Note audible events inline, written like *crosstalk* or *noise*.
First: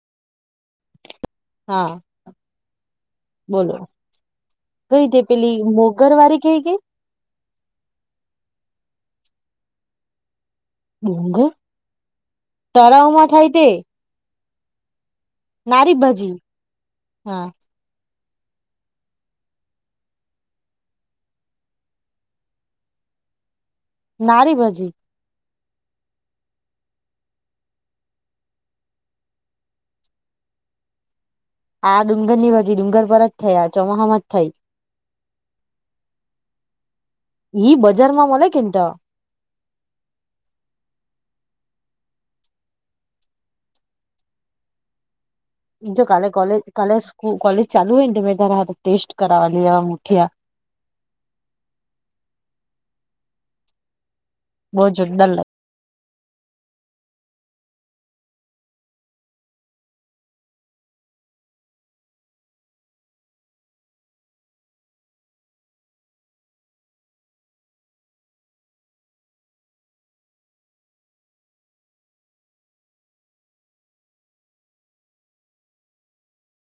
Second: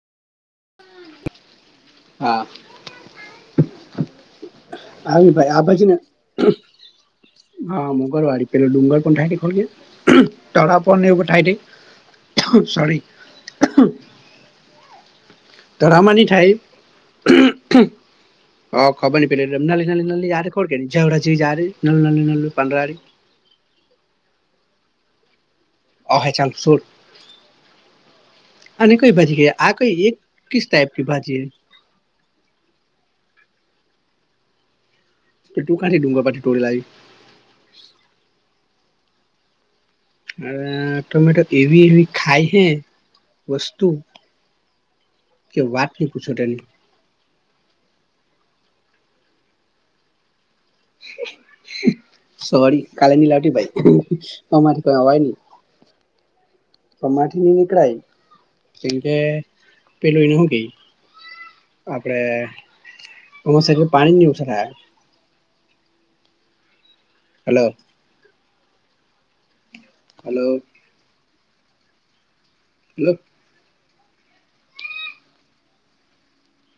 હા હા. બોલો કઈ તે આવી ભાઈ આ પેલી બાજુ ને મોગરવારે કઈ કેઈ. હા મંગળવાડી પેલો ડુંગર પણ થાય ખોલ ગ તરા પને પઠાય ડુંગર દ સરી તળાવમાં થાય તે નારી ધરામાની ભજી થઠાય હા હ ખબ નની પે નલલી યાર કોડેની જવળજી યારી નલ નલ નલ પંદારી. નારી ભાજી. અહે ચાંદસર. અને કોઈ ભાજી ક આ કોઈ એક કિસ ટાઈપ કિ ભાજી હૈ. આ ડુંગર ની બાછી ડુંગર પર જ થયા આ ચોમાહામાં જ થઈ. તો તું કાંથી ડુંગર પાથી ટોળી લાવી. એઈ બજારમાં મલા કેતા. અ ટમેટો એવી એવી ખાય હે વસ્તુ. *inaudible* જો નહીં કાલે પૂછો કોલેજ તેની કાલે કોલેજ ચાલુ હોય નેમે ત ટેસ્ટ કરાવવાલી મુઠીઆ. સોરી કાલે ની લાવતી ભાઈ બહુ કરી ભાઈ ન. જોરદાર લાગે તો માઠ ની નીકળાય. એ કે પેલોઈ નહિ ગઈ. આપડે અ પાણી નની ઓછ થાય. હલો. હલો. હલો.